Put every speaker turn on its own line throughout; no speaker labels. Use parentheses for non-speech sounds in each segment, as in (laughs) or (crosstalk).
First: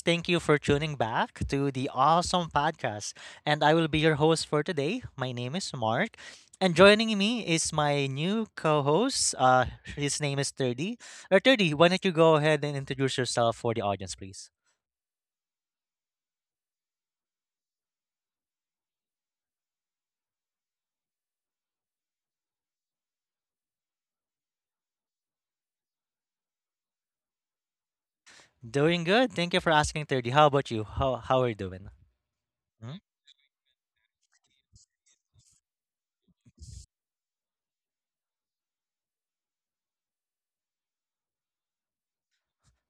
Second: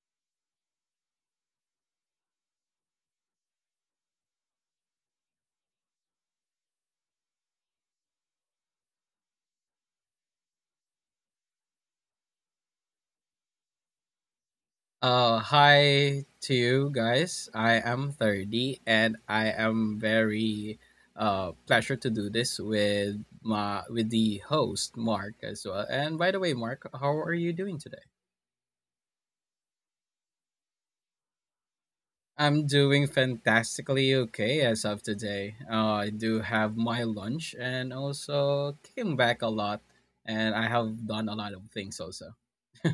Thank you for tuning back to the awesome podcast. And I will be your host for today. My name is Mark. And joining me is my new co host. His name is 30. Or 30, why don't you go ahead and introduce yourself for the audience, please?
Hi to you guys. I am 30 and I am very pleasure to do this with my with the host Mark as well. And by the way, Mark, how are you doing today?
Doing good. Thank you for asking, 30. How about you? How are you doing?
I'm
Hmm?
doing fantastically okay as of today. I do have my lunch and also came back a lot and I have done a lot of things also.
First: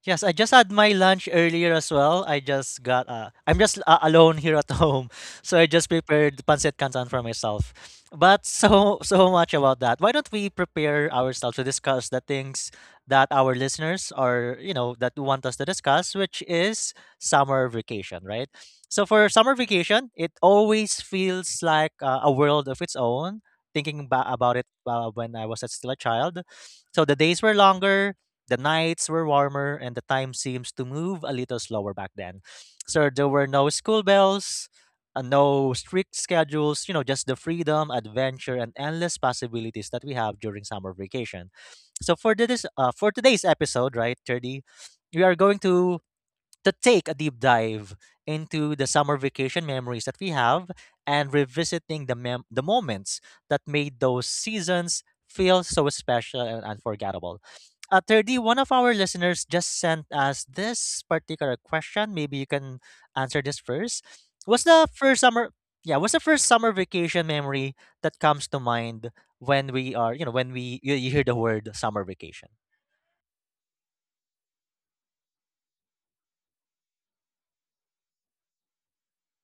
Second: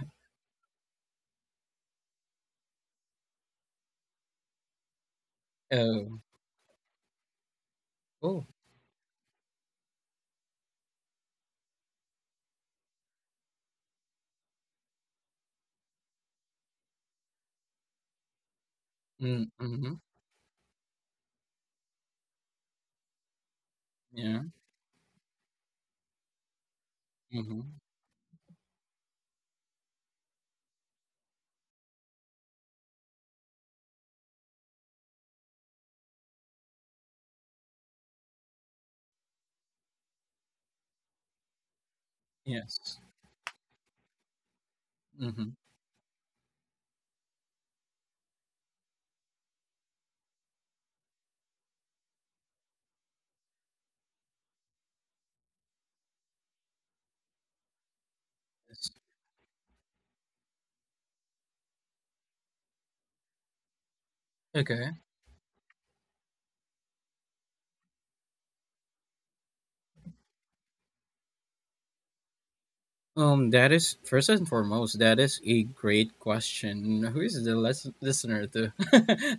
Yes, I just had my lunch earlier as well. I just got I'm just alone here at (laughs) home, so I just
Oh,
prepared pancit canton for myself.
oh,
But so (laughs) so much about that. Why don't we prepare ourselves to discuss the things that our listeners are that want us to discuss, which is summer vacation, right? So for summer
mm-hmm.
vacation, it always feels like a world of its own. Thinking
Yeah,
about it when I was still a child, so the days were
mm-hmm.
longer, the nights were warmer, and the time seems to move a little slower back then. So there were no school bells, no strict schedules, you know, just the freedom, adventure, and endless possibilities that we have during summer vacation. So for this,
Yes.
for today's episode, right, 30, we are
Mm-hmm.
going to to take a deep dive into the summer vacation memories that we have and revisiting the the moments that made those seasons feel so special and unforgettable. 31 of our
Yes.
listeners just sent us this particular question. Maybe you can answer this first. What's the
Okay.
first summer? Yeah, what's the first summer vacation memory that comes to mind when we are you know when we you, you hear the word summer vacation.
That is first and foremost, that is a great question. Who is the listener to?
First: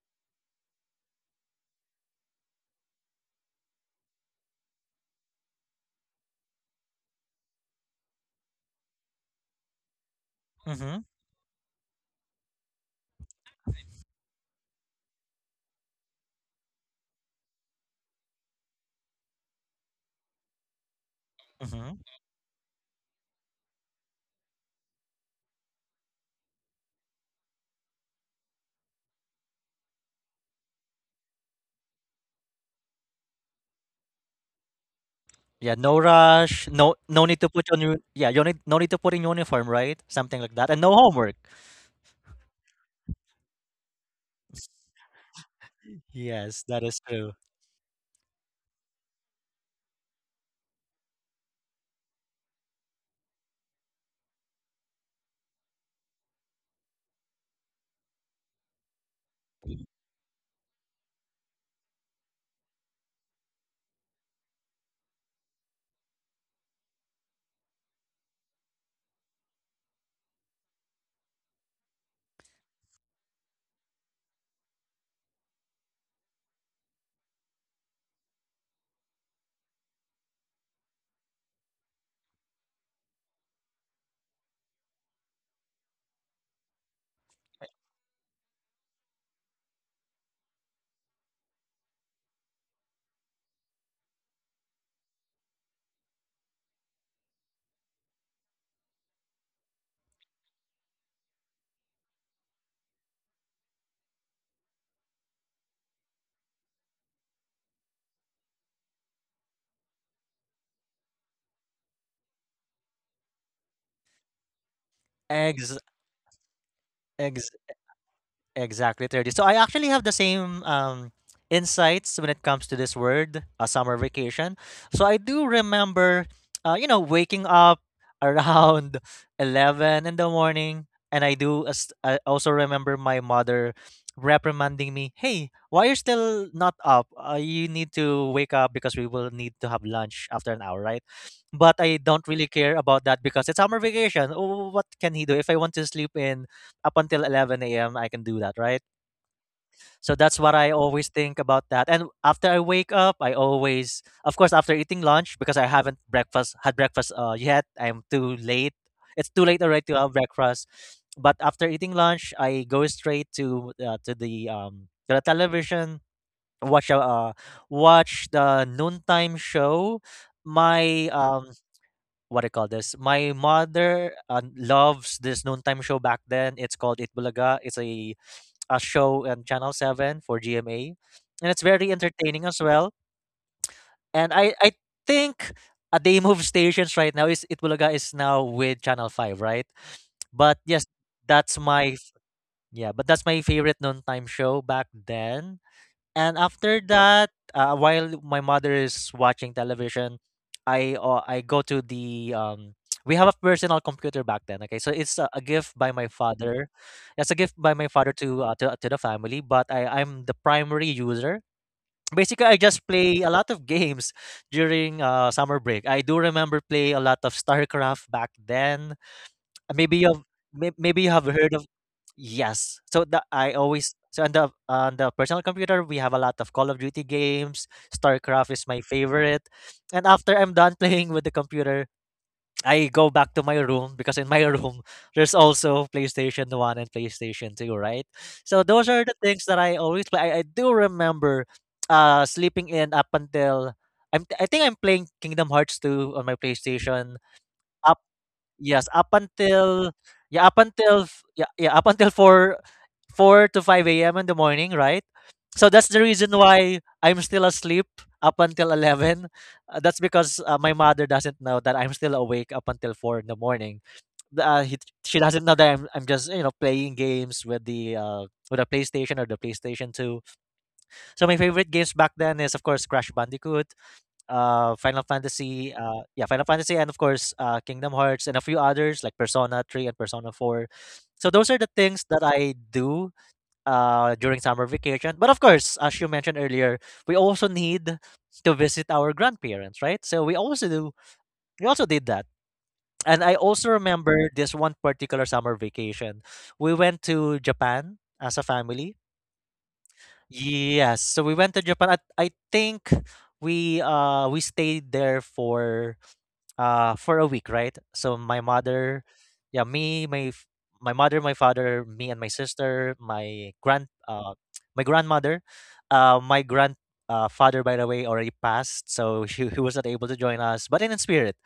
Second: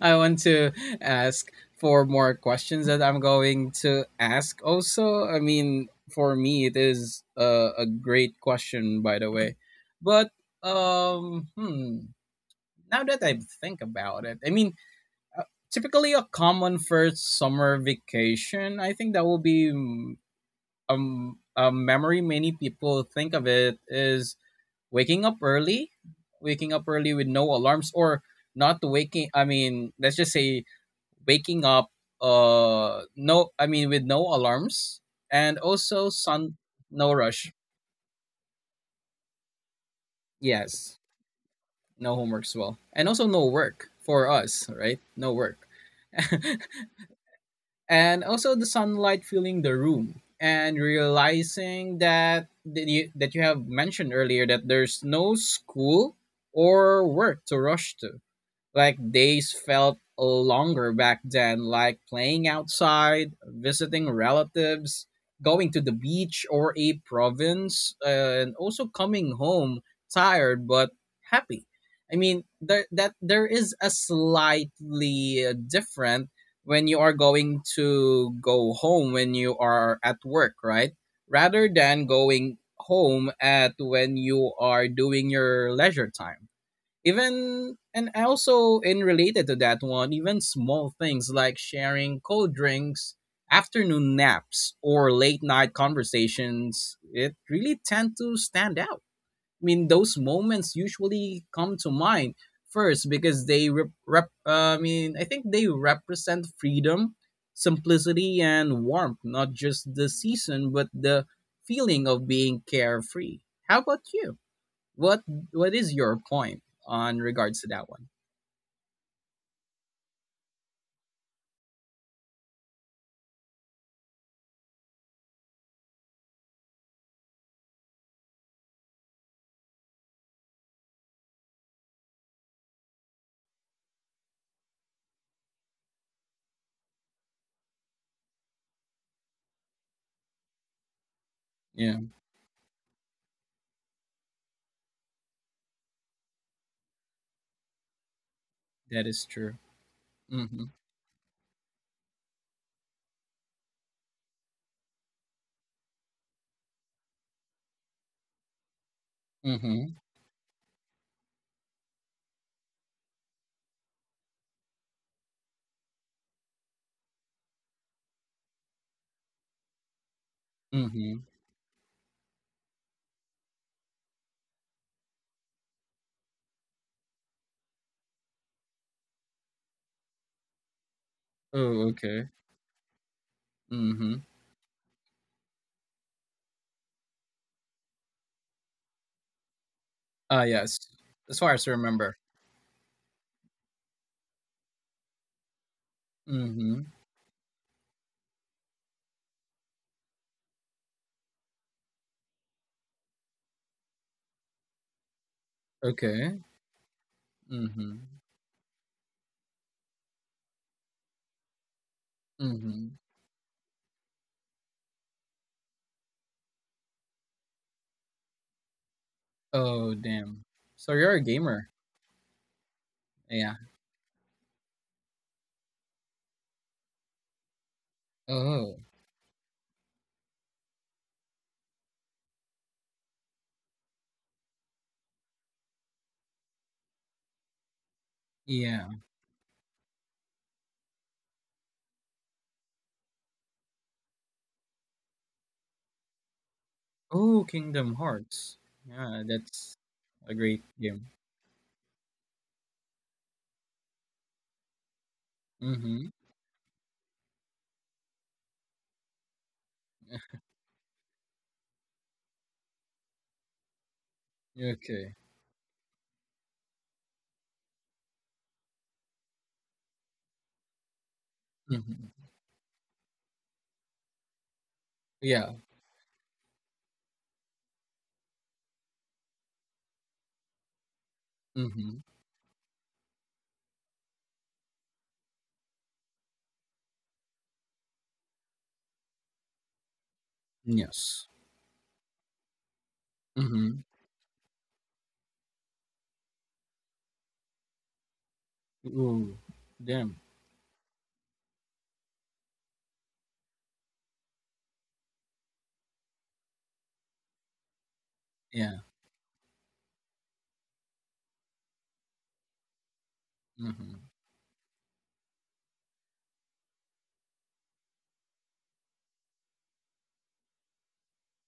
(laughs) I want to ask for more questions that I'm going to ask also. I mean, for me, it is a great question, by the way. But,
Mm-hmm.
um, hmm, now that I think about it, I mean, uh, typically a common first summer vacation, I think that will be a
Mm-hmm.
memory many people think of it is waking up early, waking up early with no alarms or not waking I mean, let's just say waking up with no alarms and
Yeah, no
also sun
rush. No,
no
no need
rush.
to put on your, yeah. You need, no need to put in uniform, right? Something like that, and no
Yes.
homework.
No homework as well. And also no work for us, right? No work. (laughs)
Yes, that is true.
And also the sunlight filling the room and realizing that you have mentioned earlier that there's no school or work to rush to. Like days felt longer back then, like playing outside, visiting relatives, going to the beach or a province, and also coming home tired but happy. I mean, there is a slightly different when you are going to go home when you are at work, right? Rather than going home at when you are doing your leisure time even and also in related to that one even small things like sharing cold drinks, afternoon naps, or late night conversations, it really tend to stand out. I mean those moments usually come to mind first because they rep, rep I mean I think they represent freedom, simplicity, and warmth, not just the season but the feeling of being carefree. How about you? what What
Ex
is your point on
ex
regards to that one?
Exactly, 30. So I actually have the same insights when it comes to this word, a summer vacation. So I do remember waking up around (laughs) 11 in the morning, and I do I also remember my mother reprimanding me, "Hey, why you are still not up? You need to wake up because we will need to have lunch after an hour, right?" But
Yeah,
I don't really care about that because it's summer vacation. Oh, what can he do if I want to sleep in up until 11 a.m.? I can do that, right?
that is true.
So that's what
Mhm.
I always think about that. And after I wake up, I always, of course, after eating lunch, because I haven't breakfast had breakfast yet. I'm too late. It's too late already
Mhm.
to have breakfast. But after eating lunch, I go straight to to the television, watch a uh, watch the noontime show. My
Mhm.
what I call this. My mother loves this noontime show back then. It's called It Bulaga. It's a show on Channel 7 for GMA. And it's
Oh,
very
okay.
entertaining as well.
Mhm.
And I think a day (laughs) move stations right now is Itbulaga is now with Channel 5, right?
Ah,
But
yes.
yes,
As far
that's
as I
my
remember.
f- yeah, but that's my favorite noontime show back then. And
Mhm.
after that, while my mother is watching television, I go to the (tsk) we have a personal computer back then. Okay, so it's a gift by my
Okay.
father. It's a gift by my father
Mhm.
to to the family, but I'm the primary user. Basically, I just
Mhm.
play a lot of (laughs) games during summer break. I do remember play a lot of StarCraft back then.
Oh,
Maybe you've,
damn. So
maybe
you're
you
a
have heard
gamer.
of. Yes, so the
Yeah.
i always so on the on the personal computer we have a lot of Call of Duty games. StarCraft is
Oh,
my favorite, and after I'm done (laughs) playing with the computer, I go back to my room because in my (laughs) room there's also PlayStation 1 and PlayStation 2, right? So
yeah.
those are the things that I always play. I do remember sleeping in up until, I think I'm playing Kingdom Hearts 2 on my PlayStation
Oh, Kingdom
up.
Hearts.
Yes, up
Yeah, that's
until,
a
yeah,
great
up until
game.
4 to 5 a.m. in the morning, right? So that's the
Mhm.
reason why I'm still asleep up until 11. That's because my mother doesn't know that I'm still awake up until 4 in the morning. The, Uh, he,
Okay.
she doesn't know that I'm just, you know, playing games with the with a PlayStation or the PlayStation 2. So my favorite games
Mhm.
back then is of course Crash Bandicoot, Final
Yeah.
Fantasy, Final Fantasy, and of course Kingdom Hearts, and a few others like Persona 3 and Persona 4. So those are the
Mhm.
things that I do during summer vacation. But of course, as you mentioned earlier, we also need to visit our grandparents, right? So
Yes.
we also did that. And I also
Mhm.
remember this one particular summer vacation. We went to Japan as a family.
Oh, damn.
Yes, so we went to Japan. I think we stayed there for a week, right? So my
Yeah.
mother, yeah, my mother, my father, me and my sister,
Mhm.
my grandmother, my grand father, by the way, already passed, so (laughs) he was not able to join us, but in spirit,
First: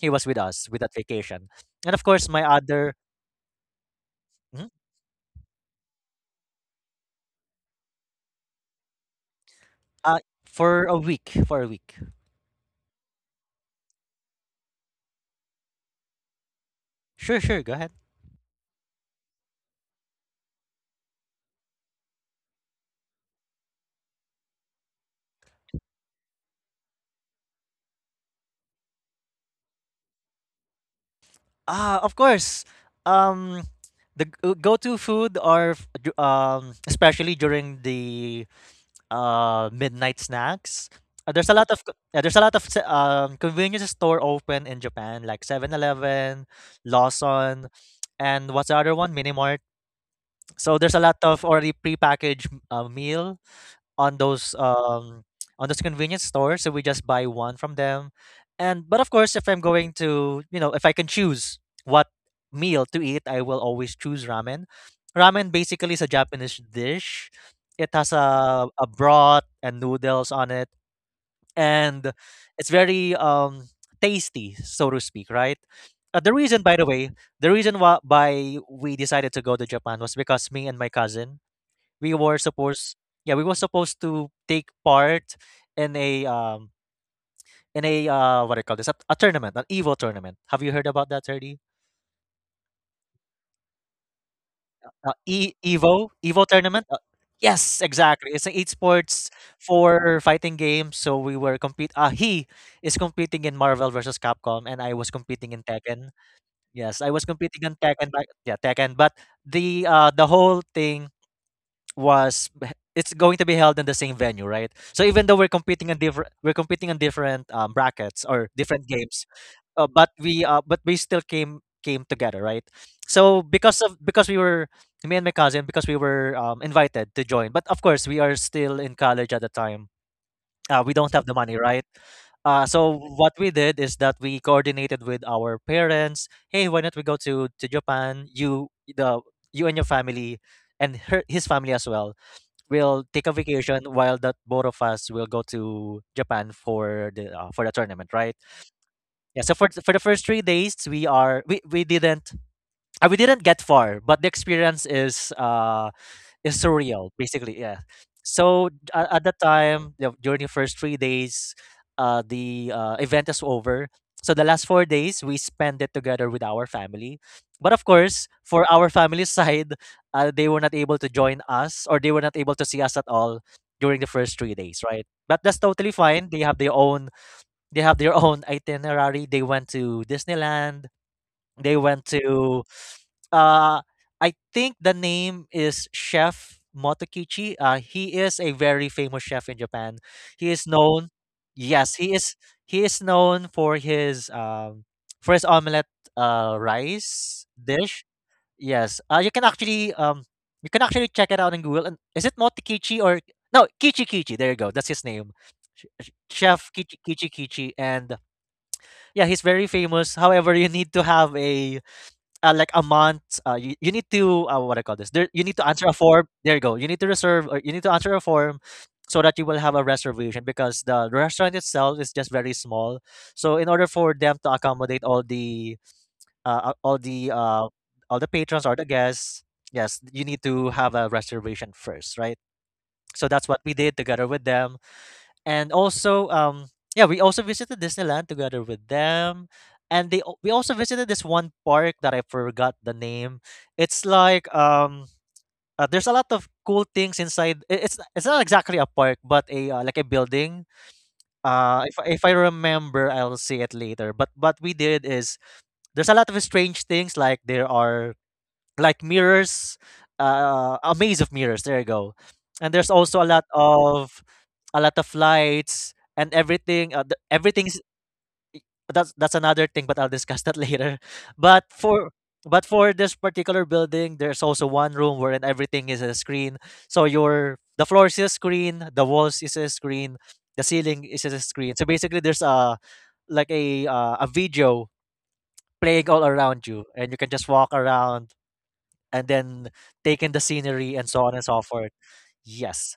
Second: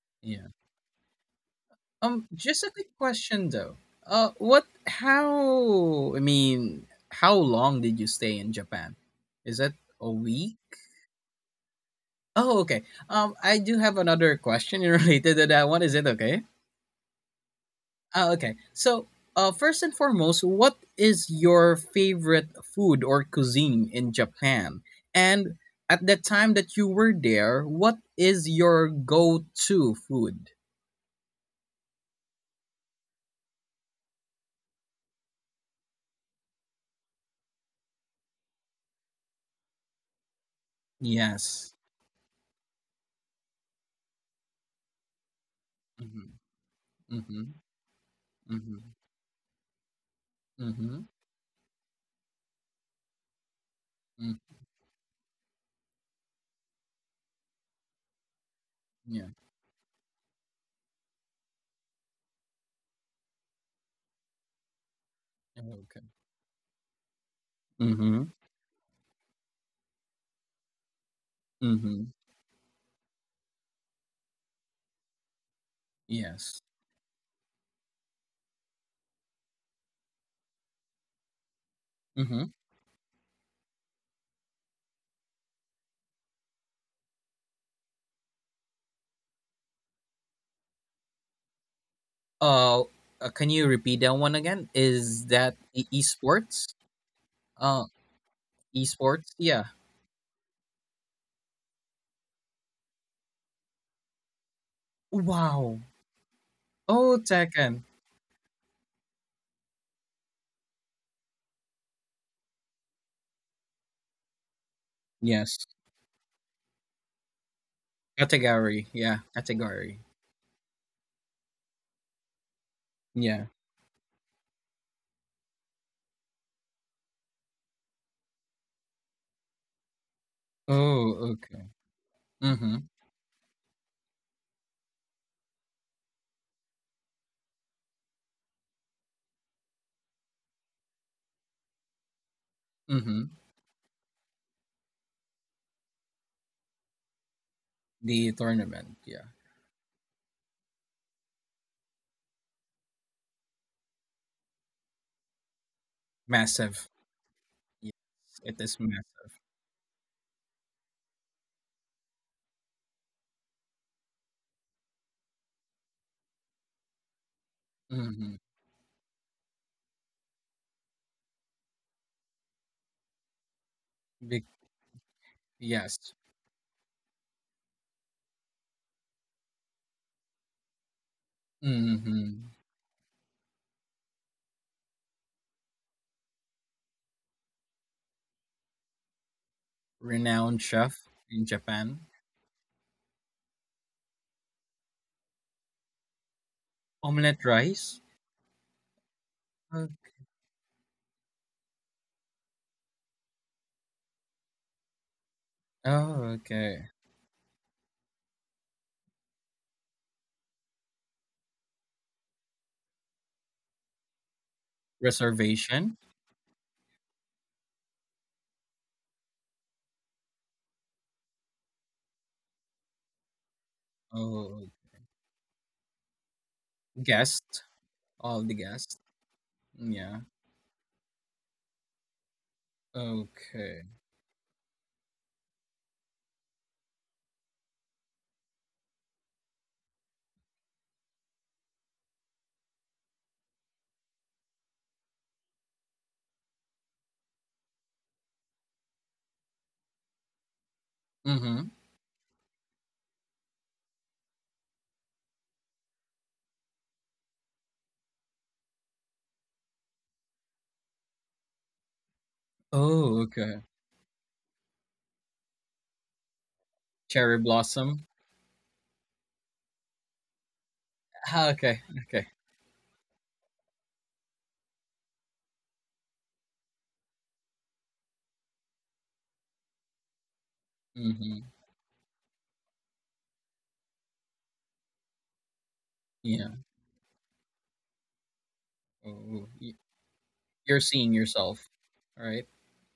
he was with
Yeah.
us with that vacation. And of course, my
Just a
other.
quick question though. What?
Mhm.
How? I mean, how long did you stay in Japan? Is that a
Uh,
week?
for a week, for a week.
Oh, okay. I do have another question (laughs) related to that one. Is it okay?
Sure, sure, go ahead.
Ah, okay. So, first and foremost, what is your favorite food or cuisine in Japan? And at the time that you were there, what is your go-to food?
Ah, of course. Um, the go-to food or especially during the midnight snacks.
Yes.
There's a lot of convenience store open in Japan, like Seven
Mm-hmm.
Eleven,
Mm-hmm.
Lawson, and what's the
Mm-hmm.
other one? Minimart. So there's a
Mhm,
lot of already prepackaged meal on
mm,
those um on those convenience stores, so we just buy one from them. And but of
yeah.
course, if I'm going to, you know, if I can choose what meal to eat, I will always choose ramen. Ramen
Oh,
basically
okay.
is a Japanese dish. It has
Mhm,
a, a broth and noodles on it,
mhm,
and it's very tasty, so to speak, right? The
yes,
reason, by the way, the reason why we decided to go to Japan was because me and my cousin we were
mhm.
supposed yeah, we were supposed to take part in a um in a what do you call this, a tournament, an Evo tournament, have you heard about that already?
Uh, can you repeat that one again?
Uh,
Is that e
Evo
esports?
tournament,
Uh,
yes, exactly, it's an
esports?
esports
Yeah.
for fighting game. So we were compete, he is competing in Marvel versus capcom and I was competing in
Wow.
Tekken. Yes,
Oh,
I was competing
Tekken.
in Tekken. But yeah tekken but The the whole thing it's going to be held in the same venue, right? So even though
Yes.
we're competing in different brackets or
Category.
different
Yeah,
games,
category.
but we still came together, right? So
Yeah.
because of because we were, me and my cousin, because we were invited to join, but of course we are still in college at the time. We don't have
Oh,
the money,
okay.
right?
Mm-hmm.
So what we did is that we coordinated with our parents. Hey, why not we go to Japan? You the you and your family, and her his family as well, we'll
Mm-hmm.
take a vacation while the both of us will go to Japan for the tournament,
The
right?
tournament. Yeah.
Yeah. So for for the first 3 days, we didn't, we didn't get far, but the experience is it's
Massive.
surreal basically, yeah.
Yes, it
So
is
at that
massive.
time, you know, during the first 3 days, the event is over, so the last 4 days we spend it together with our family, but of course
Mm-hmm.
for our family (laughs) side, they were not able to join us, or they were not able to see us at all during the first
Big.
3 days, right? But that's totally
Yes.
fine, they have their own, they have their own (laughs) itinerary. They went to Disneyland, they went
Mm-hmm.
to uh, I think the name is Chef Motokichi. He is a very famous chef in Japan. He
Renowned
is known,
chef in
yes,
Japan.
he is known for his omelette rice
Omelette rice?
dish. Yes,
Oh,
you can actually check it out in Google. And is it Motokichi or no, Kichi Kichi? There you go. That's his name.
oh,
Chef
okay.
Kichi Kichi Kichi, and yeah, he's very famous. However, you need to have a like a month. You need to what I call this. There, you need to answer a
Reservation?
form. There you go. You need to reserve or you need to answer a form so that you will have a reservation because the restaurant itself is just very small. So in order for them to
Oh,
accommodate all the all the
guest?
all the
All the
patrons or the
guests?
guests, yes,
Yeah.
you need to have a reservation first, right? So that's what we
Okay.
did together with them, and also yeah, we also visited Disneyland together with them, we also visited this one park that I forgot the name. It's like there's a lot of cool things inside. It's not exactly a park, but a, like a building.
Mm-hmm.
If I remember, I'll see it later, but what we did is, there's a lot of strange things, like there are, like, mirrors, a maze of mirrors. There you go. And there's also
Oh,
a lot
okay.
of a lot of lights and everything. The,
Cherry
everything's
blossom?
That's another thing, but I'll discuss that (laughs) later.
Ah,
But
okay,
for
okay.
but for this particular building, there's also one room wherein everything is a screen. So your the floor is a screen, the walls is a screen, the ceiling is a
Mm-hmm.
screen. So basically, there's a, like a, a video playing all
Yeah.
around you, and you can just walk around and
Oh,
then
y-
take in the
you're
scenery and
seeing
so on and so
yourself.
forth.
All right.
Yes.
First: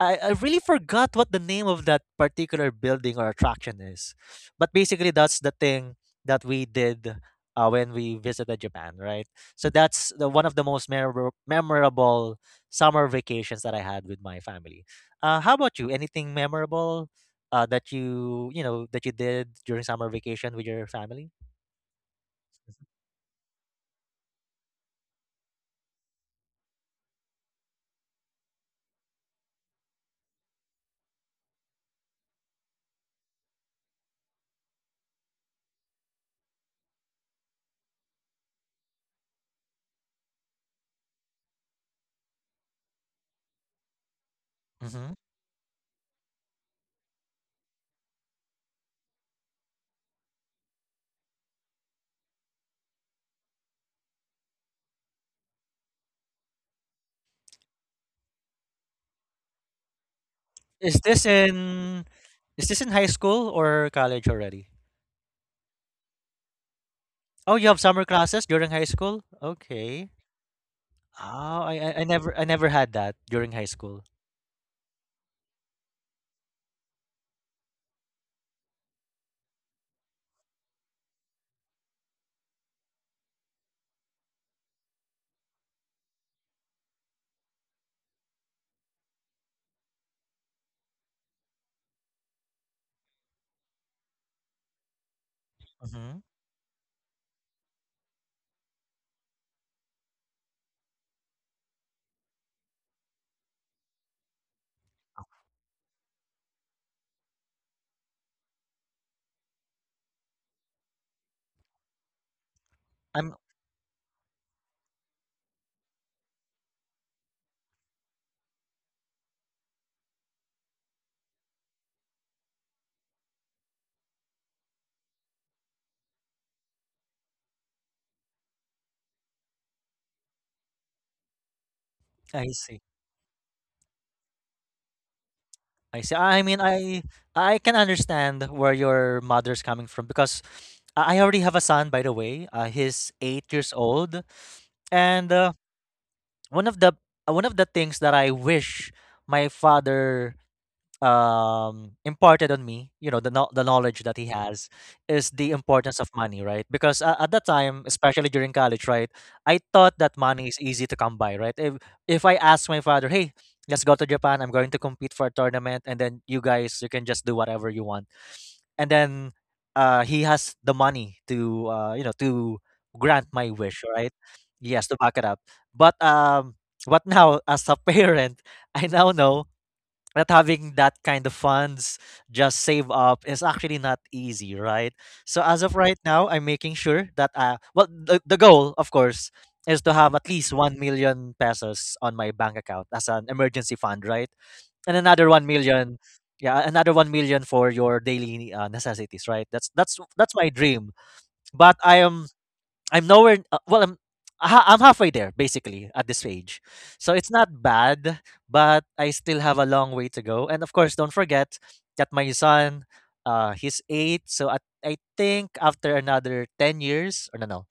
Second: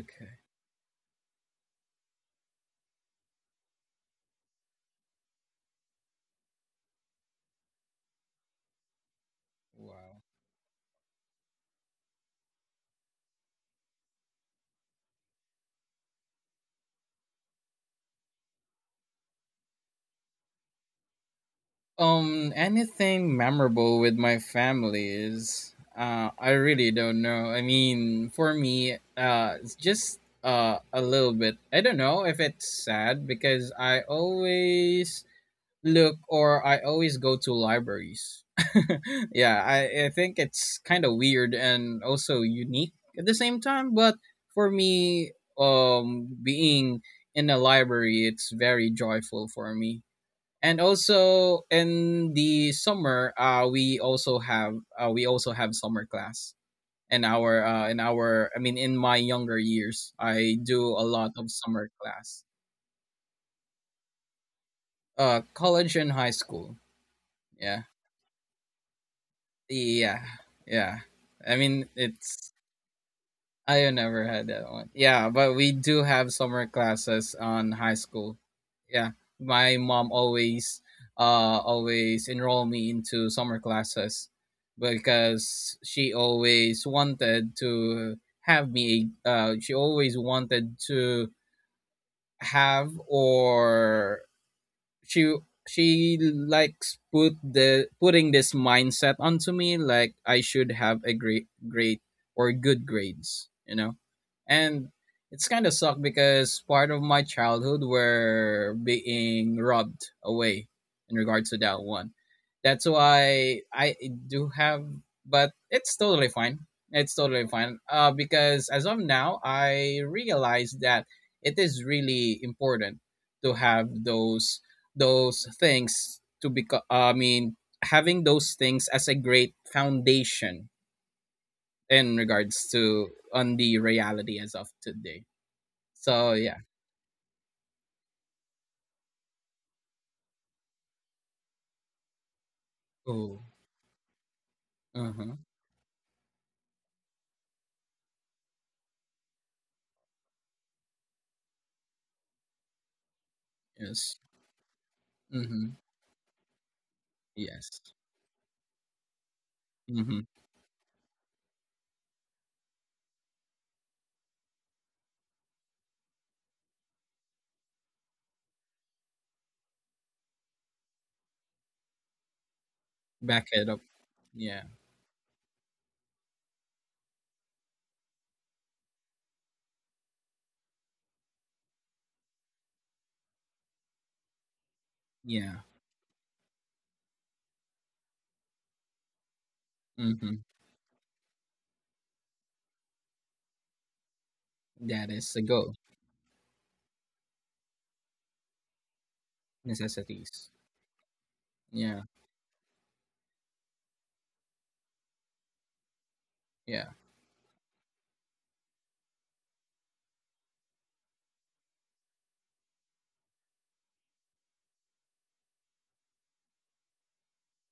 I really forgot what the name of that particular building or attraction is. But basically, that's the thing that we did when we visited Japan, right? So that's
Wow.
one of the most memorable, summer vacations that I had with my family. How about you? Anything memorable that that you did during summer vacation with your family? Mhm.
Anything memorable with my family is, I really don't know. I mean, for me, it's just a little bit. I don't know if it's sad because I always look or I always go to libraries. (laughs) Yeah, I think it's kind of weird and also unique at the same time. But for
Mhm.
me, being in a library, it's very joyful for me. And also in the summer we also have summer class in our in my younger years I do
Is
a
this
lot of summer
in
class.
is this in high school or college already?
College and high school.
Oh, you have
Yeah,
summer classes during high school? Okay.
yeah, yeah.
Oh,
I mean
I
it's
never had that during high
I
school.
never had that one. Yeah, but we do have summer classes on high school. Yeah, my mom always, uh, always enroll me into summer classes because she always wanted to have me. She always wanted to have or she she
Mm-hmm.
likes putting this mindset onto me like I should have a great or good grades, you know. And it's kind of sucked because part of my childhood were being robbed away in regards to that one. That's
I'm
why I do have, but it's totally fine. It's totally fine. Because as of now, I realize that it is really important to have those things to become. Having those things as a great foundation in
I
regards
see.
to on the reality as of today,
I see.
so
I
yeah.
mean, I can understand where your mother's coming from, because I already have a son, by the way. He's
Oh.
8 years old, and
Uh-huh.
one of the one of the things that I wish my father imparted on me, you know the knowledge
Yes.
that he has, is the
Mm-hmm.
importance of money, right? Because at that
Yes.
time, especially during college, right, I thought that
Mm-hmm.
money is easy to come by, right? If I ask my father, hey, let's go to Japan, I'm going to compete for a tournament, and then you can just do whatever you want, and then he has the money to, to grant
Back
my
it up.
wish, right?
Yeah.
Yes, to back it up. But what now (laughs) as a parent, I now know that having that kind of funds just save up is actually not easy, right? So
Yeah.
as of right now, I'm making sure that, well, the goal, of course, is to have at
Mm-hmm.
least 1 million pesos on my bank account as an emergency fund, right? And
That
another
is the
1
goal.
million. Yeah, another 1 million for your daily, necessities, right? That's
Necessities.
my dream. But
Yeah.
I'm nowhere. Well, I'm halfway there, basically, at this stage,
Yeah.
so it's not bad, but I still have a long way to go. And of course, don't forget that my son, he's eight. So, I think after another 10 years, or no, no,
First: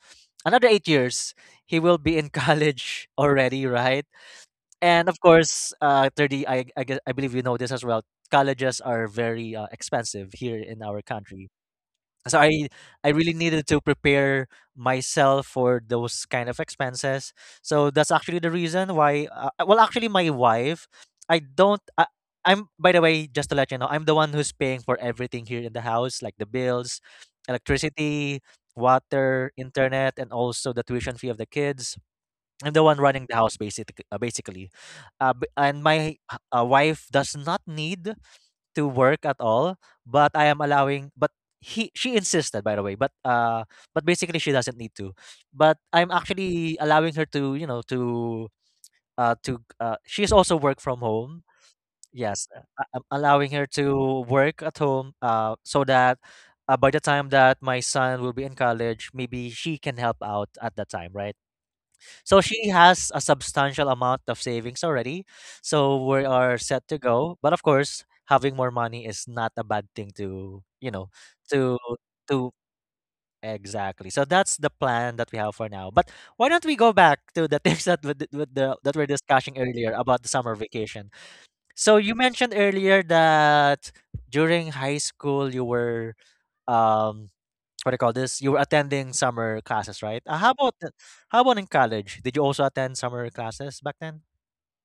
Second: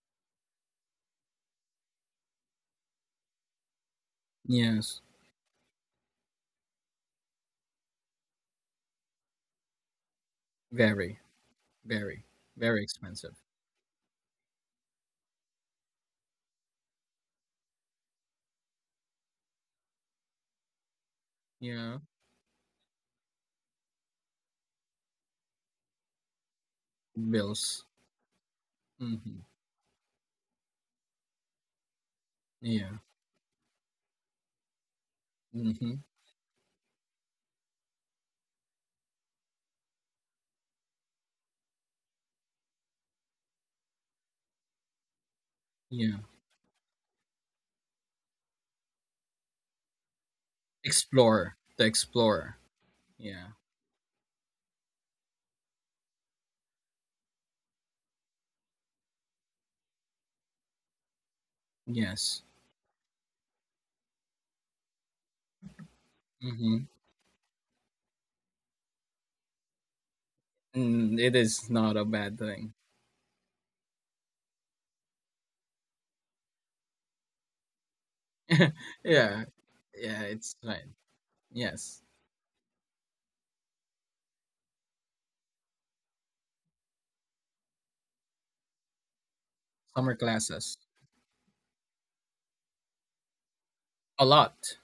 another 8 years, he will be in (laughs) college already, right?
Yes.
And of course, 30. Guess, I believe you know this as well. Colleges are very expensive here in our
Very,
country,
very,
so i
very
i really
expensive.
needed to prepare myself for those kind of expenses. So that's actually the reason why, well, actually, my wife, I don't
Yeah.
I, I'm, by the way, just to let you know, I'm the one who's paying for everything here in the house, like the bills,
Bills.
electricity,
Mm-hmm.
water, internet, and also the tuition fee of the kids. I'm the
Yeah.
one running the house, basically. And
Mm-hmm.
my wife does not need to work at all, but I am allowing. But he she insisted, by the way, but basically, she doesn't need to. But I'm
Yeah.
actually allowing her to, she's also work from home.
Explore, the
Yes,
explorer.
I'm allowing
Yeah.
her to work at home, so that, by the time that my son will be in college, maybe she can help out at that time, right? So
Yes.
she has a substantial amount of savings already. So we are
Mhm.
set to go. But of course, having more money is not a bad thing, to, you know,
Mm, it is
to
not a bad
to
thing.
exactly. So that's the plan that we have for now. But why don't we go back to the (laughs) things that, with the that we're
Yeah.
discussing earlier
Yeah,
about the summer
it's fine.
vacation? So
Yes.
you mentioned earlier that during high school you were, um what do you call this? You were attending summer classes,
Summer
right?
classes.
How about in college? Did you also attend summer classes back then?
A lot.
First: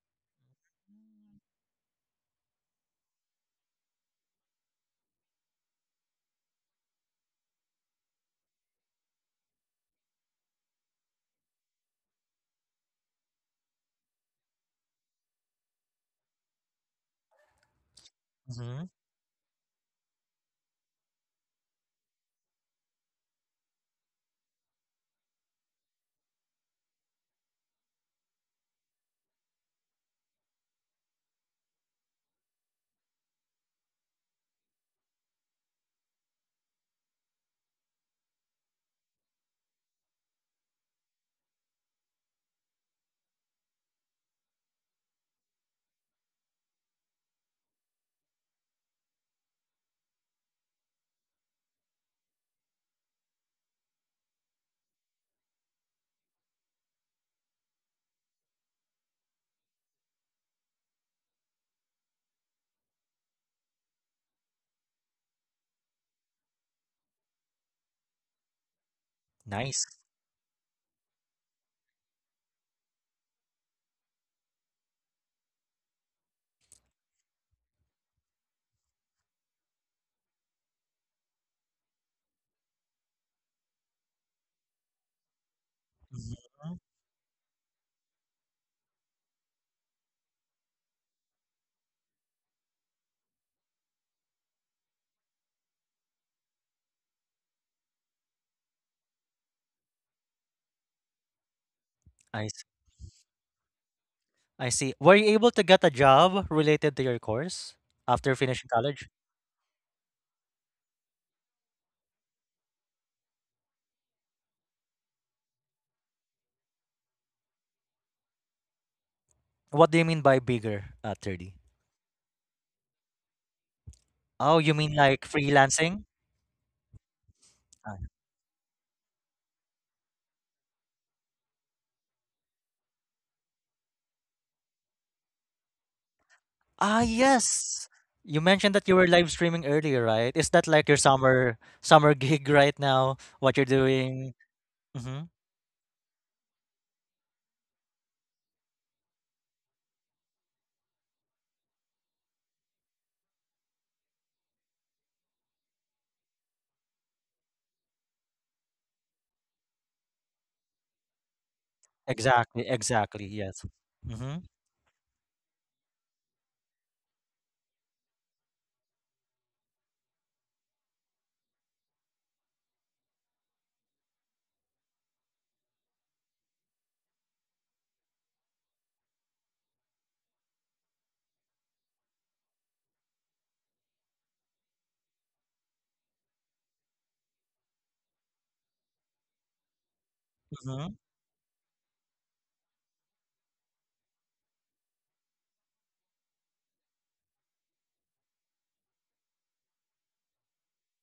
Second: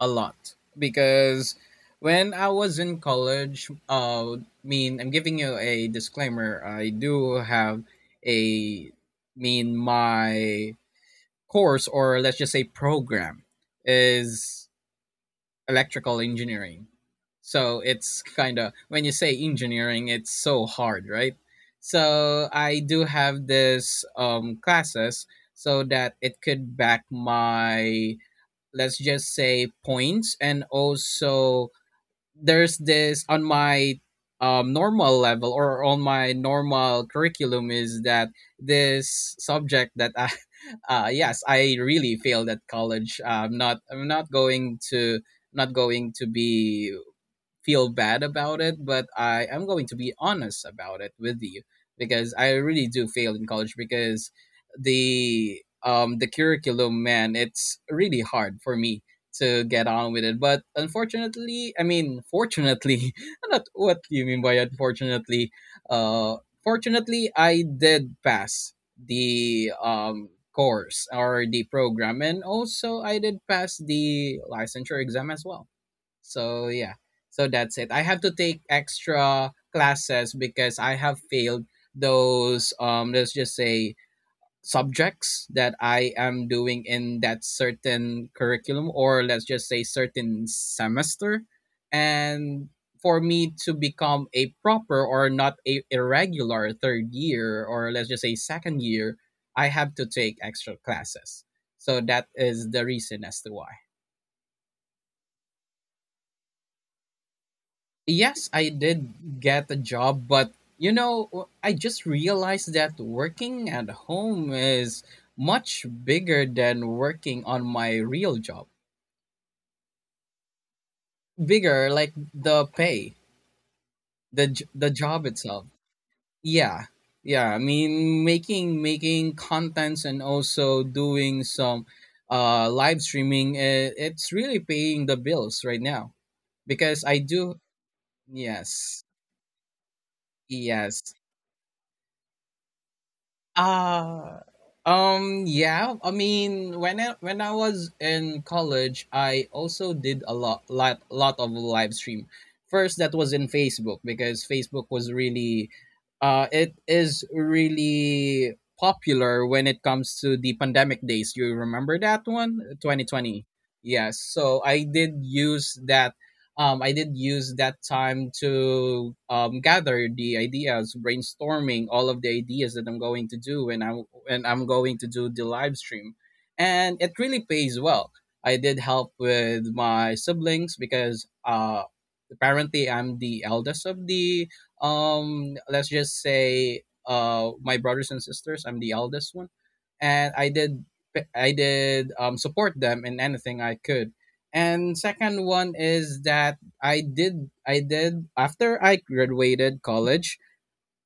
A lot. Because when I was in college, mean, I'm giving you a disclaimer. I do have a mean my course or let's just say program is electrical engineering. So it's kind of
Hmm.
when you say engineering, it's so hard, right? So I do have this classes so that it could back my let's just say points. And also there's this on my normal level or on my normal curriculum is that this subject that (laughs) yes, I really failed at college. I'm not going to, not going to be feel bad about it, but I am going to be honest about it with you because I really do fail in college because the curriculum man, it's really hard for me to get on with it. But unfortunately I mean fortunately, (laughs) not, what do you mean by unfortunately. uh Fortunately, I did pass the
Nice.
course or the program, and also I did pass the licensure exam as well. So yeah, so that's it. I have to take extra classes because I have failed those let's just say subjects that I am
Hmm.
doing in that certain curriculum or let's just say certain semester. And for me to become a proper or not a irregular third year or let's just say second year, I have to take extra classes. So that
I s-
is the reason as to why.
I see. Were you able to get a job related to your course after
Yes, I
finishing college?
did get a job, but you know, I just realized that working at home is much bigger than working on my real job.
What do you mean by bigger at 30?
Bigger, like the pay, the
Oh, you
the
mean like
job itself.
freelancing?
Yeah, yeah. I
Ah,
mean, making contents and also doing some live streaming. It's really paying the bills right now because I do.
Yes. You mentioned that you
Yes,
were live streaming earlier, right? Is that like your
yes.
summer (laughs) gig right now? What you're doing?
Uh
Mm-hmm.
yeah, I mean when I was in college, I also did a lot of live stream. First that was in Facebook because Facebook was really it is really popular when it comes to the pandemic days. You remember that one?
Exactly, exactly.
2020.
Yes.
Yes. So I did use that I did use that time to gather the ideas, brainstorming all of the ideas that I'm going to do when I'm going to do the live stream, and it really pays well. I did help with my siblings because apparently, I'm the eldest of the Let's just say my brothers and sisters. I'm the eldest one, and
Mm-hmm.
I did support them in anything I could. And second one is that I did after I graduated college,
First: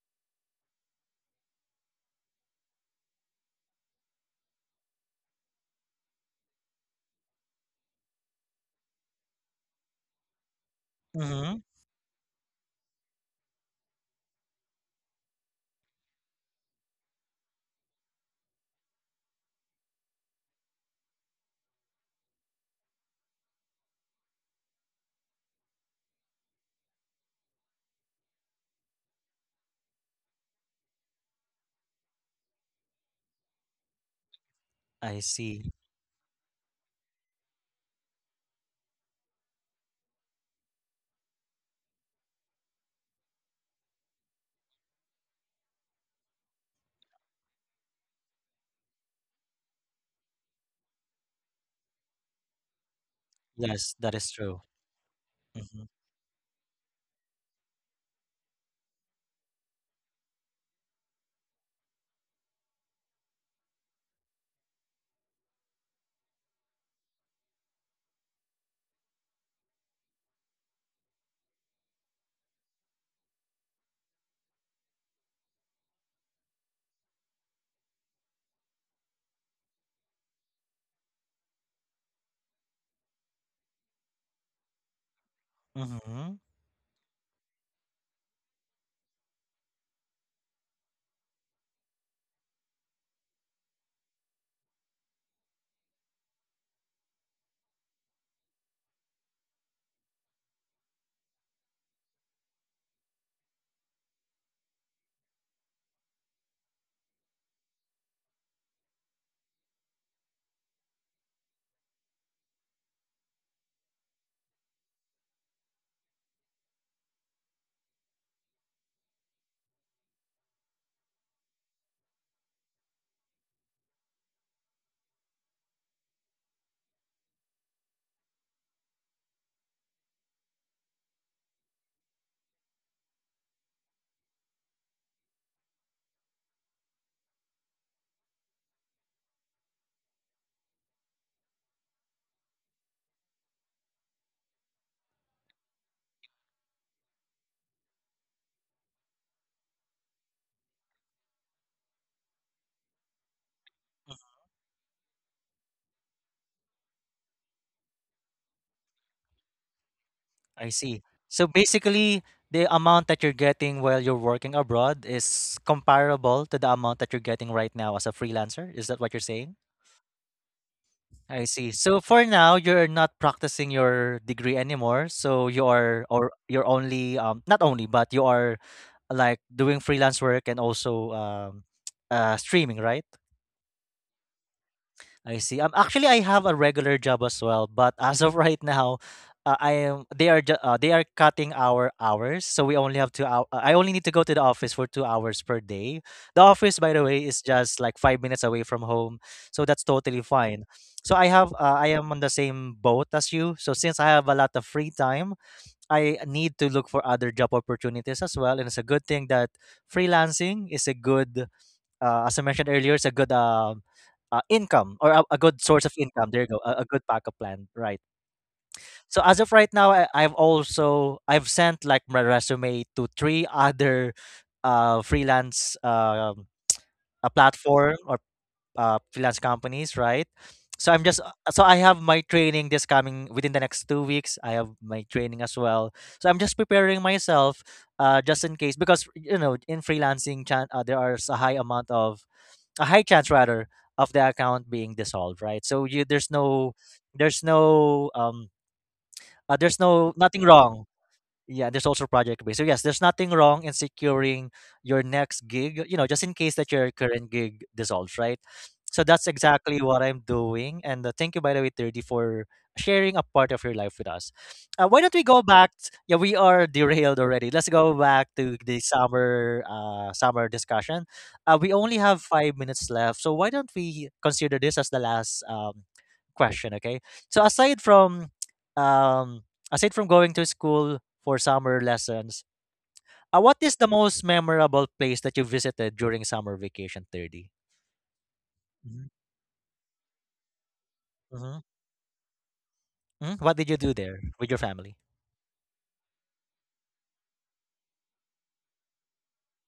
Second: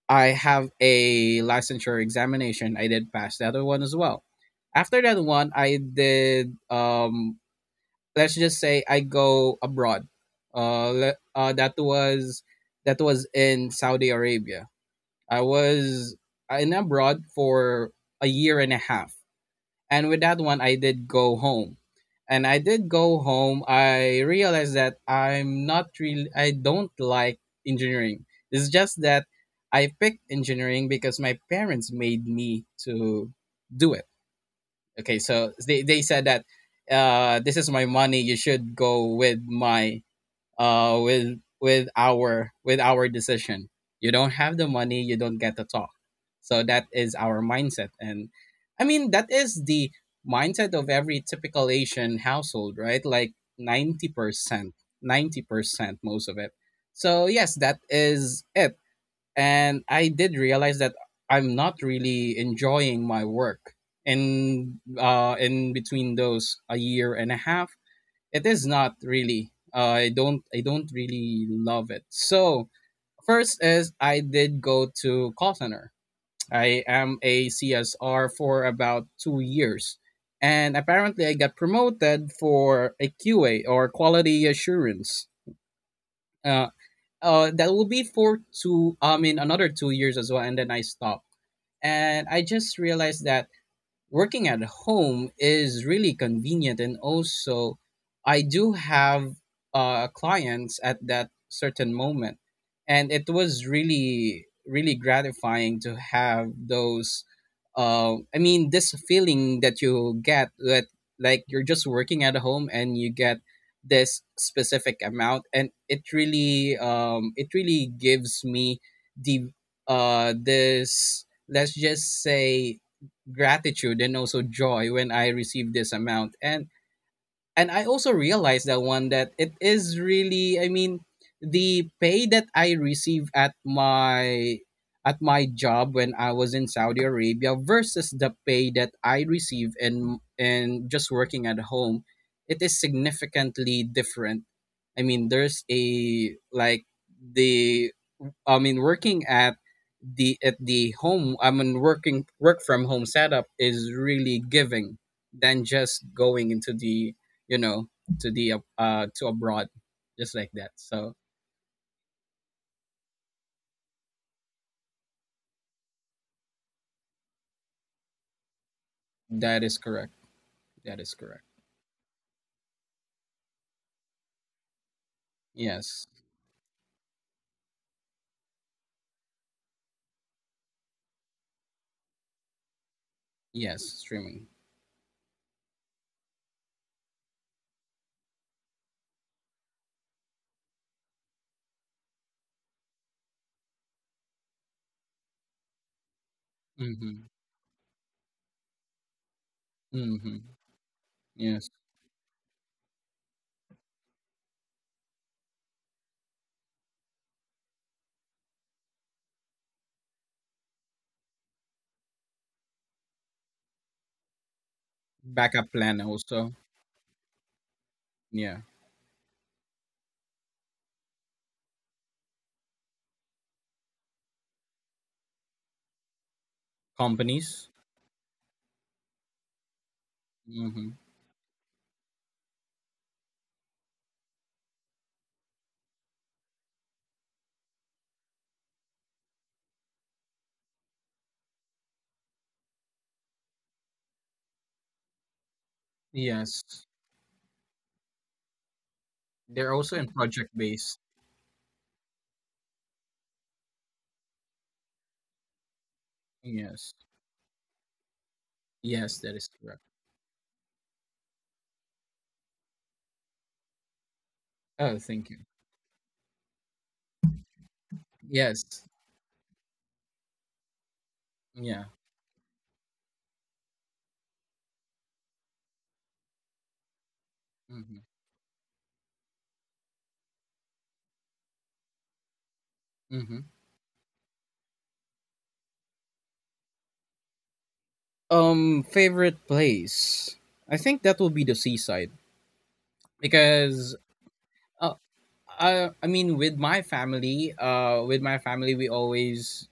I have a licensure examination. I did pass the other one as well. After that one, I did let's just say I go abroad. Uh, le- uh,
Mm-hmm.
that was that was in Saudi Arabia. I was in abroad for a year and a half, and with that one, I did go home. And I did go home. I realized that I'm not really. I don't like engineering. It's just that I picked engineering because my parents made me to do it. Okay,
I
so
see.
they said that this is my money. You should go with my with our decision. You don't have the money, you don't get to talk. So that is our mindset, and that is the mindset of every typical Asian household, right? Like
Yes,
ninety
that is true.
percent, ninety
Mm-hmm.
percent, most of it. So yes, that is it, and I did realize that I'm not really enjoying my work. And in between those a year and a half, it is not really. I don't really love it. So first is I did go to call center. I am a CSR for about 2 years, and apparently I got promoted for a QA or quality assurance.
Mm-hmm.
Uh, that will be for two. I mean another 2 years as well, and then I stopped and I just realized that working at home is really convenient. And also, I do have clients at that certain moment. And it was really, really gratifying to have this feeling that you get that like you're just working at home and you get this specific amount, and it really gives me the this let's just say gratitude and also joy when I receive this amount. And I also realized that it is really, I mean, the pay that I receive at my job when I was in Saudi Arabia versus the pay that I receive in just working at home, it is significantly different. I mean, there's a, like, the I mean, working at the home, I mean, work from home setup is really giving than just going into you know the to abroad just like that.
I see.
So
So basically, the amount that you're getting while you're working abroad is comparable to the amount that you're getting right now as a freelancer. Is that what you're saying?
that is correct. That is correct.
I see. So for now, you're not practicing your degree anymore. So you
Yes.
are, or you're only, not only, but you are, like, doing freelance work, and also, (tsk) streaming, right?
Yes. Streaming.
I see. Actually, I have a regular job as well, but as of (laughs) right now, I am they are, they are cutting our hours, so we only have 2 hours. I only need to go to the office for 2 hours per day. The office, by the
Mm-hmm.
way, is just like 5 minutes away from home, so that's totally
Mm-hmm.
fine.
Yes.
I am on the same boat as you. So since I have a lot of free time, I need to look for other job opportunities as well, and it's a good thing that freelancing is a good, as I mentioned earlier, it's a good, income, or a good
Backup
source of
plan
income. There you
also.
go, a good backup plan, right?
Yeah.
So as of right now, I, I've also I've sent, like, my resume to three other, freelance, a
Companies.
platform, or freelance companies, right?
Mm-hmm.
So I have my training this coming within the next 2 weeks. I have my training as well, so I'm just preparing myself, just in case. Because you know in freelancing, there are a high amount of, a high chance rather, of the account being dissolved, right? So you
Yes.
there's no um
They're
there's
also in
no, nothing
project
wrong.
based.
Yeah, there's also project based. So yes, there's nothing wrong in securing your next gig, just in case that your
Yes.
current gig dissolves, right? So
Yes,
that's
that is correct.
exactly what I'm doing. And thank you, by the way, 30, for sharing a part of your life with us.
Oh,
Why don't we
thank you.
go yeah, we are derailed already. Let's go back to
Yes.
the summer, summer discussion. We
Yeah.
only have 5 minutes left, so why don't we consider this as the last, question. Okay. so aside
Hmm.
from um, Aside from going to school for summer lessons,
Hmm.
what is the most memorable place that you visited during summer vacation, 30? Mhm.
Favorite place? I think that will be the
Mhm.
seaside
Mhm. What did you
because
do there with your
uh,
family?
I mean, with my with my family, we always,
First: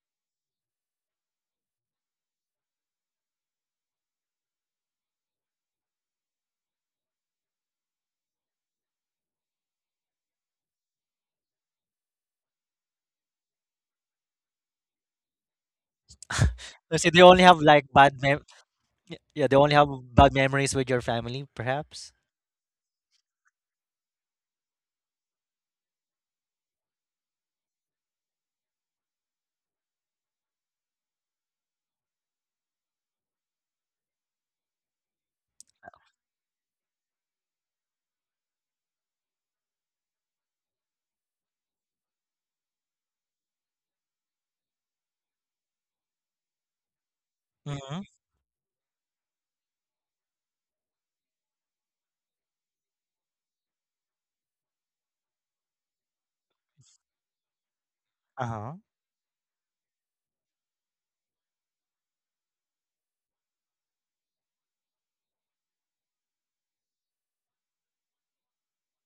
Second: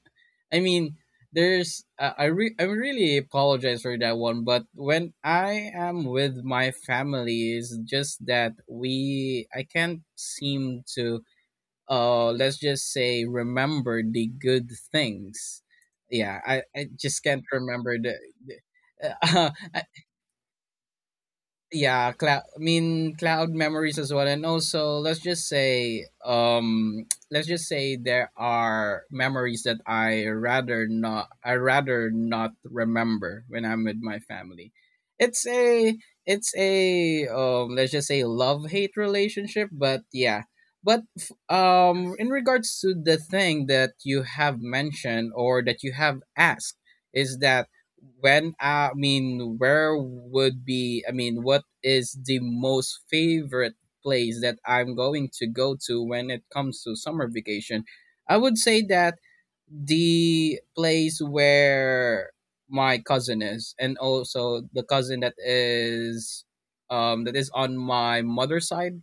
I mean, there's, I really apologize for that one, but when I am with my family, is just that I can't seem to, let's just say, remember the good things. Yeah,
(laughs)
I
Let's say they
just
only
can't
have like
remember the.
yeah,
(laughs)
they only have bad memories with your family, perhaps.
Yeah, cloud I mean cloud memories as well, and also, let's just say, (tsk) let's just say there are memories that I rather not remember when I'm with my family. It's a, um, let's just say, love hate relationship, but yeah, in regards to the thing that you have mentioned or that you have asked, is that
Mm-hmm.
when I mean, where would be? I mean, what is the most favorite place that I'm going to go to when it comes to summer vacation? I would
Uh-huh.
say that the place where my cousin is, and also the cousin that is on my mother's side,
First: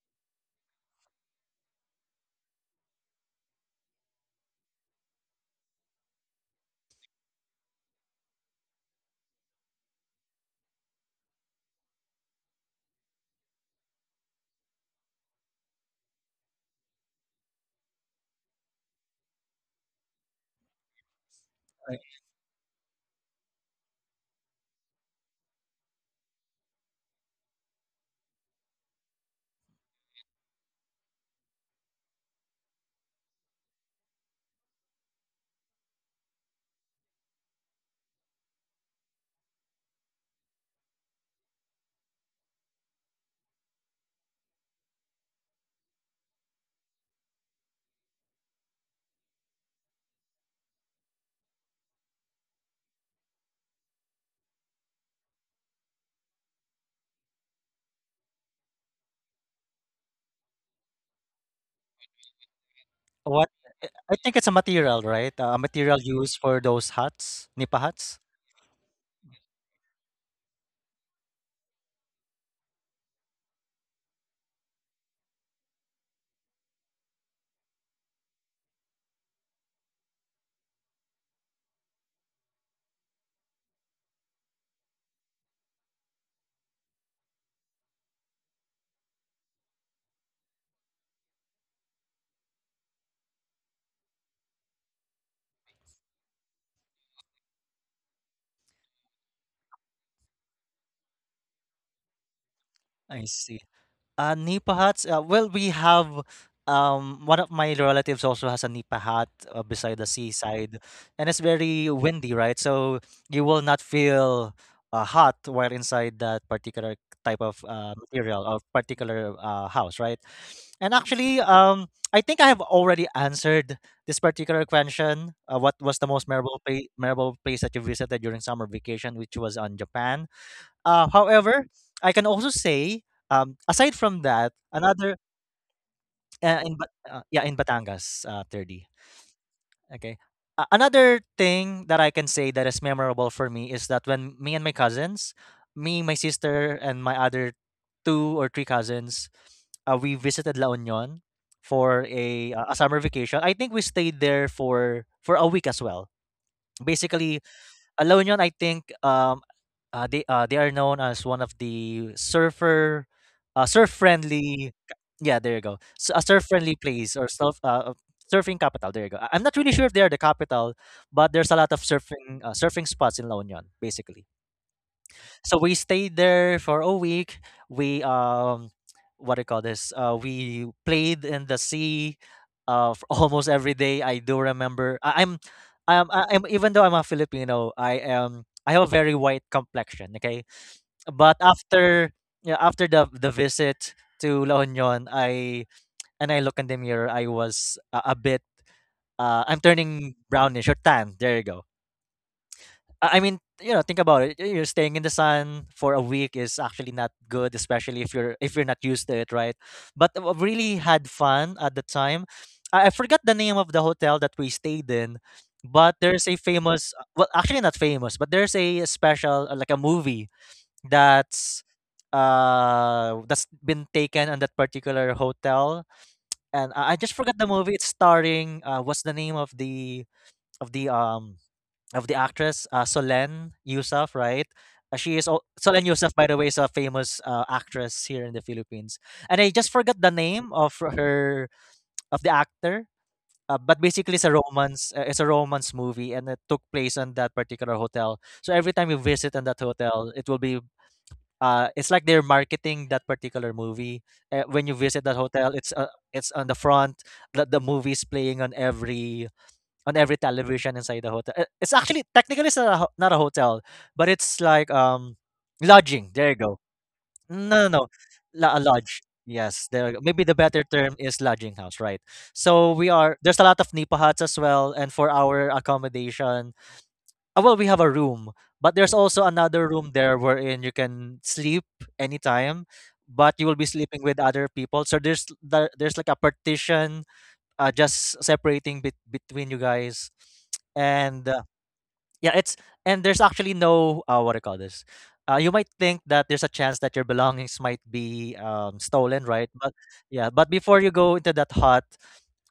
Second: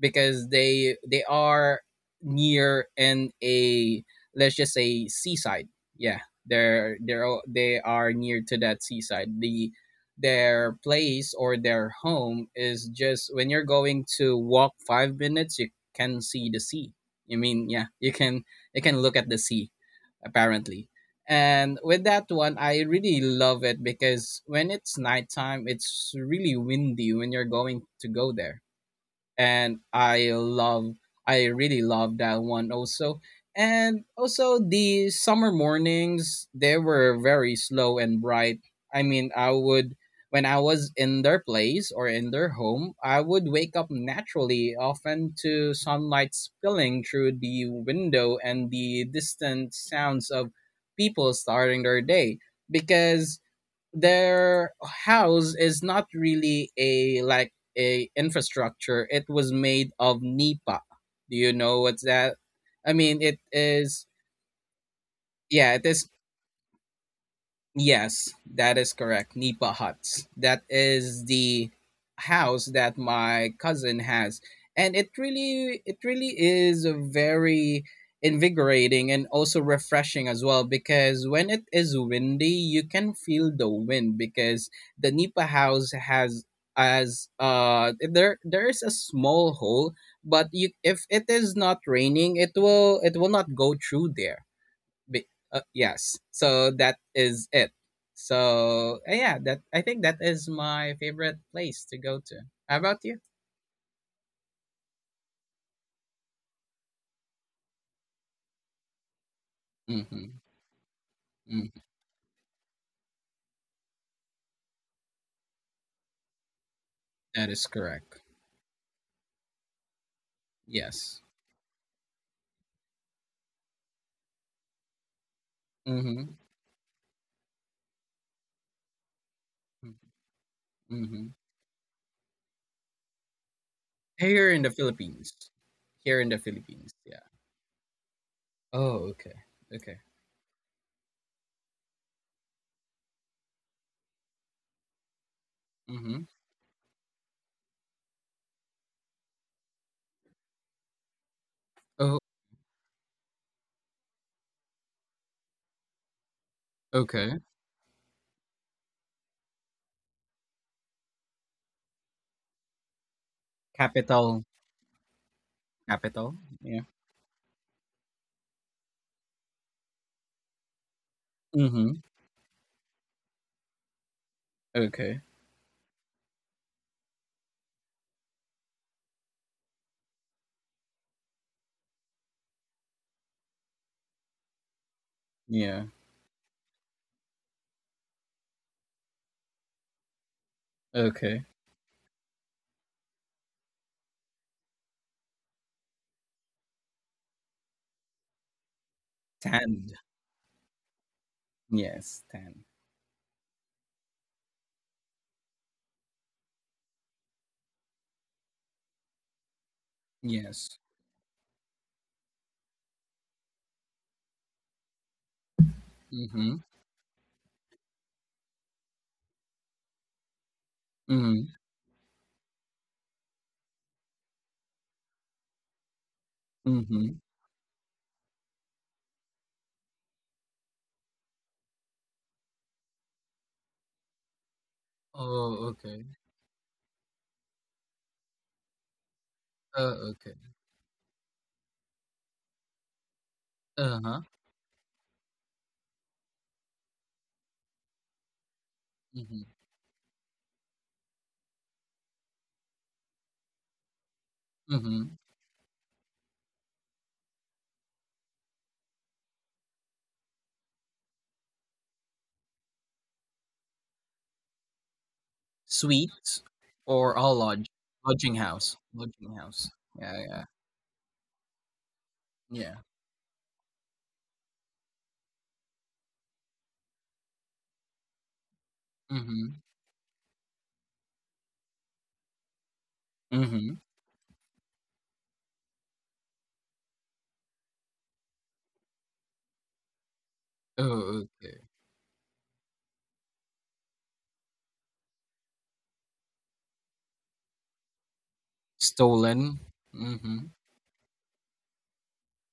because they are near in a, let's just say, seaside. Yeah, they are near to that seaside. The their place or their home is just when you're going to walk 5 minutes you can see the sea. I mean, yeah, you can, you can look at the sea apparently. And
Uh,
with that one, I really love it because when it's nighttime, it's really windy when you're going to go there, and I really love that one also. And also the summer mornings, they were very slow and bright. I mean, I would when I was in their place or in their home, I would wake up naturally, often to sunlight spilling through the window and the distant sounds of people starting their day, because their house is not really a, like, a infrastructure. It was made of nipa. Do you know what's that? I mean, it
What I
is
I think it's a material, right? A
yeah, it
material
is.
used for those huts, nipa huts.
Yes, that is correct. Nipa huts. That is the house that my cousin has, and it really is a very invigorating and also refreshing as well, because when it is windy, you can feel the wind because the Nipa house has, as there there is a small hole, but you, if it is not raining, it will not go through there. Yes. So that is it. So yeah, that I think that is my favorite place to go to. How about you?
I see. Nipa hats. Well, we have, one of my relatives also has a nipa hut, beside the
Mm-hmm.
seaside, and it's
Hmm.
very windy, right? So you will not feel, hot while inside that particular type
That
of
is correct.
material or particular house, right? And
Yes.
actually, I think I have already answered this particular question. What was the most
Mm-hmm.
memorable place that you visited during summer vacation, which was on
Mm-hmm.
Japan? Uh,
Mm-hmm.
however, I can also say, aside from that,
Here in the
another
Philippines. Here in the
in
Philippines. Yeah.
yeah in Batangas, 30.
Oh, okay. Okay.
Okay. Another thing that I can say that is memorable for me is that when me and my cousins, me, my
Mm-hmm.
sister, and my other two or three cousins, we visited La Union for
Oh,
a summer vacation. I think we stayed there for a week as well. Basically,
okay.
La Union, I think, they are known as one of the surfer, surf
Capital.
friendly. Yeah, there you go. A
Capital.
surf friendly
Yeah.
place or surfing capital. There you go. I'm not really sure if they are the capital, but there's a lot of
Mm-hmm.
surfing spots in La Union, basically
Okay.
so we stayed there for a week. We what do you call this? We played in the sea, for (laughs) almost every day. I do remember. I,
Yeah.
I'm, I- I'm. Even though I'm a Filipino, I am. I have a very white complexion. Okay, but
Okay.
after yeah, after the visit to La Union, I look in the mirror. I was a bit. I'm
Tanned.
turning brownish or tan. There you go.
Yes. Tanned.
I mean, you know, think about it. You're staying in the sun for a week is actually not good, especially if you're not used to it, right? But I really
Yes.
had fun at the time. I forgot the name of the hotel that we stayed in, but there's a
Mm-hmm.
famous, well, actually not famous, but there's a special like a movie
Mm-hmm.
that's that's been taken on that particular hotel, and I just
Mm-hmm.
forgot the movie. It's starring what's the name of of the um the actress Solen Yusuf, right? She is
Oh,
Solen
okay.
Yusuf, by the way, is a famous actress here in the Philippines, and I just forgot the
Okay.
name of her of the actor. But basically,
Uh-huh.
it's a romance. It's a romance movie, and it took place on that particular hotel. So every time you visit on
Mhm.
that hotel, it will be. It's like they're marketing that particular movie. When you visit that
Mhm.
hotel, it's on the front. The movie's playing on every television inside the hotel. It's actually technically it's not a, ho- not a hotel, but it's like lodging. There you
Suites
go.
or all
No, no,
lodge
no,
lodging
A
house.
lodge.
Lodging
Yes,
house.
there you go.
Yeah,
Maybe the
yeah.
better term is lodging house, right? So
Yeah.
we are There's a lot of nipa huts as well, and for our accommodation, well, we have a room, but there's also
Mhm.
another room there wherein you can sleep anytime, but you will be
Mhm.
sleeping with other people. So there's like a partition just separating between you guys.
Oh,
And
okay.
yeah, it's and there's actually no what do you call this. You might think that there's a chance that your belongings might be stolen,
Stolen.
right? But yeah,
Mhm.
but before you go into that hut,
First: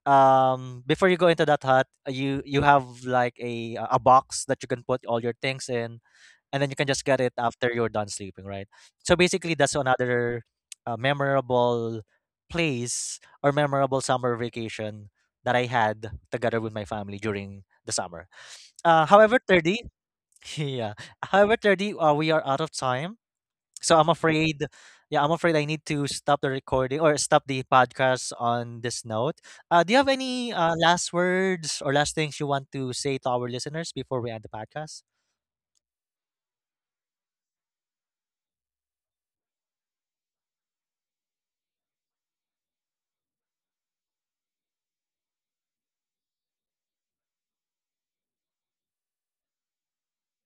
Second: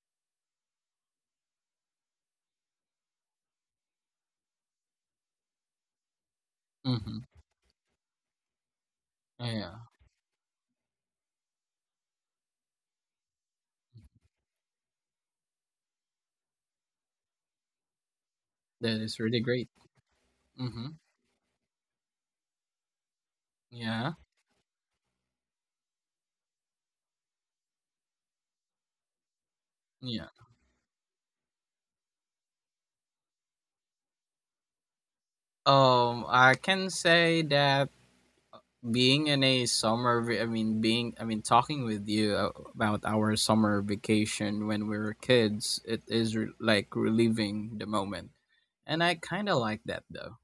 before you go into that hut, you have like a box that you can put all your things in, and then you can just get
Mhm.
it after you're done sleeping, right? So basically, that's
Yeah.
another memorable place or memorable summer vacation that I had together with my family during the summer.
That is
However,
really great.
30, (laughs) yeah.
Mhm.
However, 30, we are out of time. So I'm
Yeah.
afraid, yeah, I'm afraid I need to stop the recording or stop the podcast on this note. Do you have
Yeah.
any last words or last things you want to say to our listeners before we end the podcast?
I can say that being in a summer, va- I mean, being, I mean, talking with you about our summer vacation when we were kids, like reliving the moment. And I kind of like that though.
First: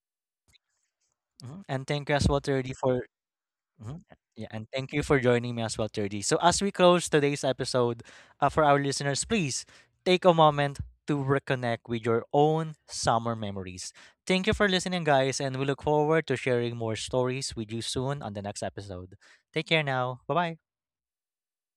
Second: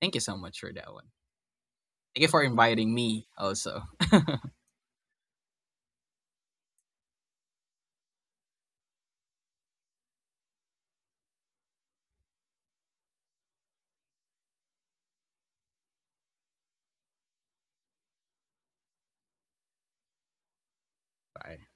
Thank you so much for that one.
Mhm. And thank you
Thank
as
you
well,
for
Trudy,
inviting
for
me also.
mhm. Yeah, and thank you for joining me as well, Turdy. So, as we close today's episode, for our listeners, please take a moment to reconnect with your own summer memories. Thank you for listening, guys, and we look forward to sharing more stories with you soon on the next episode. Take care now. Bye bye.
Bye.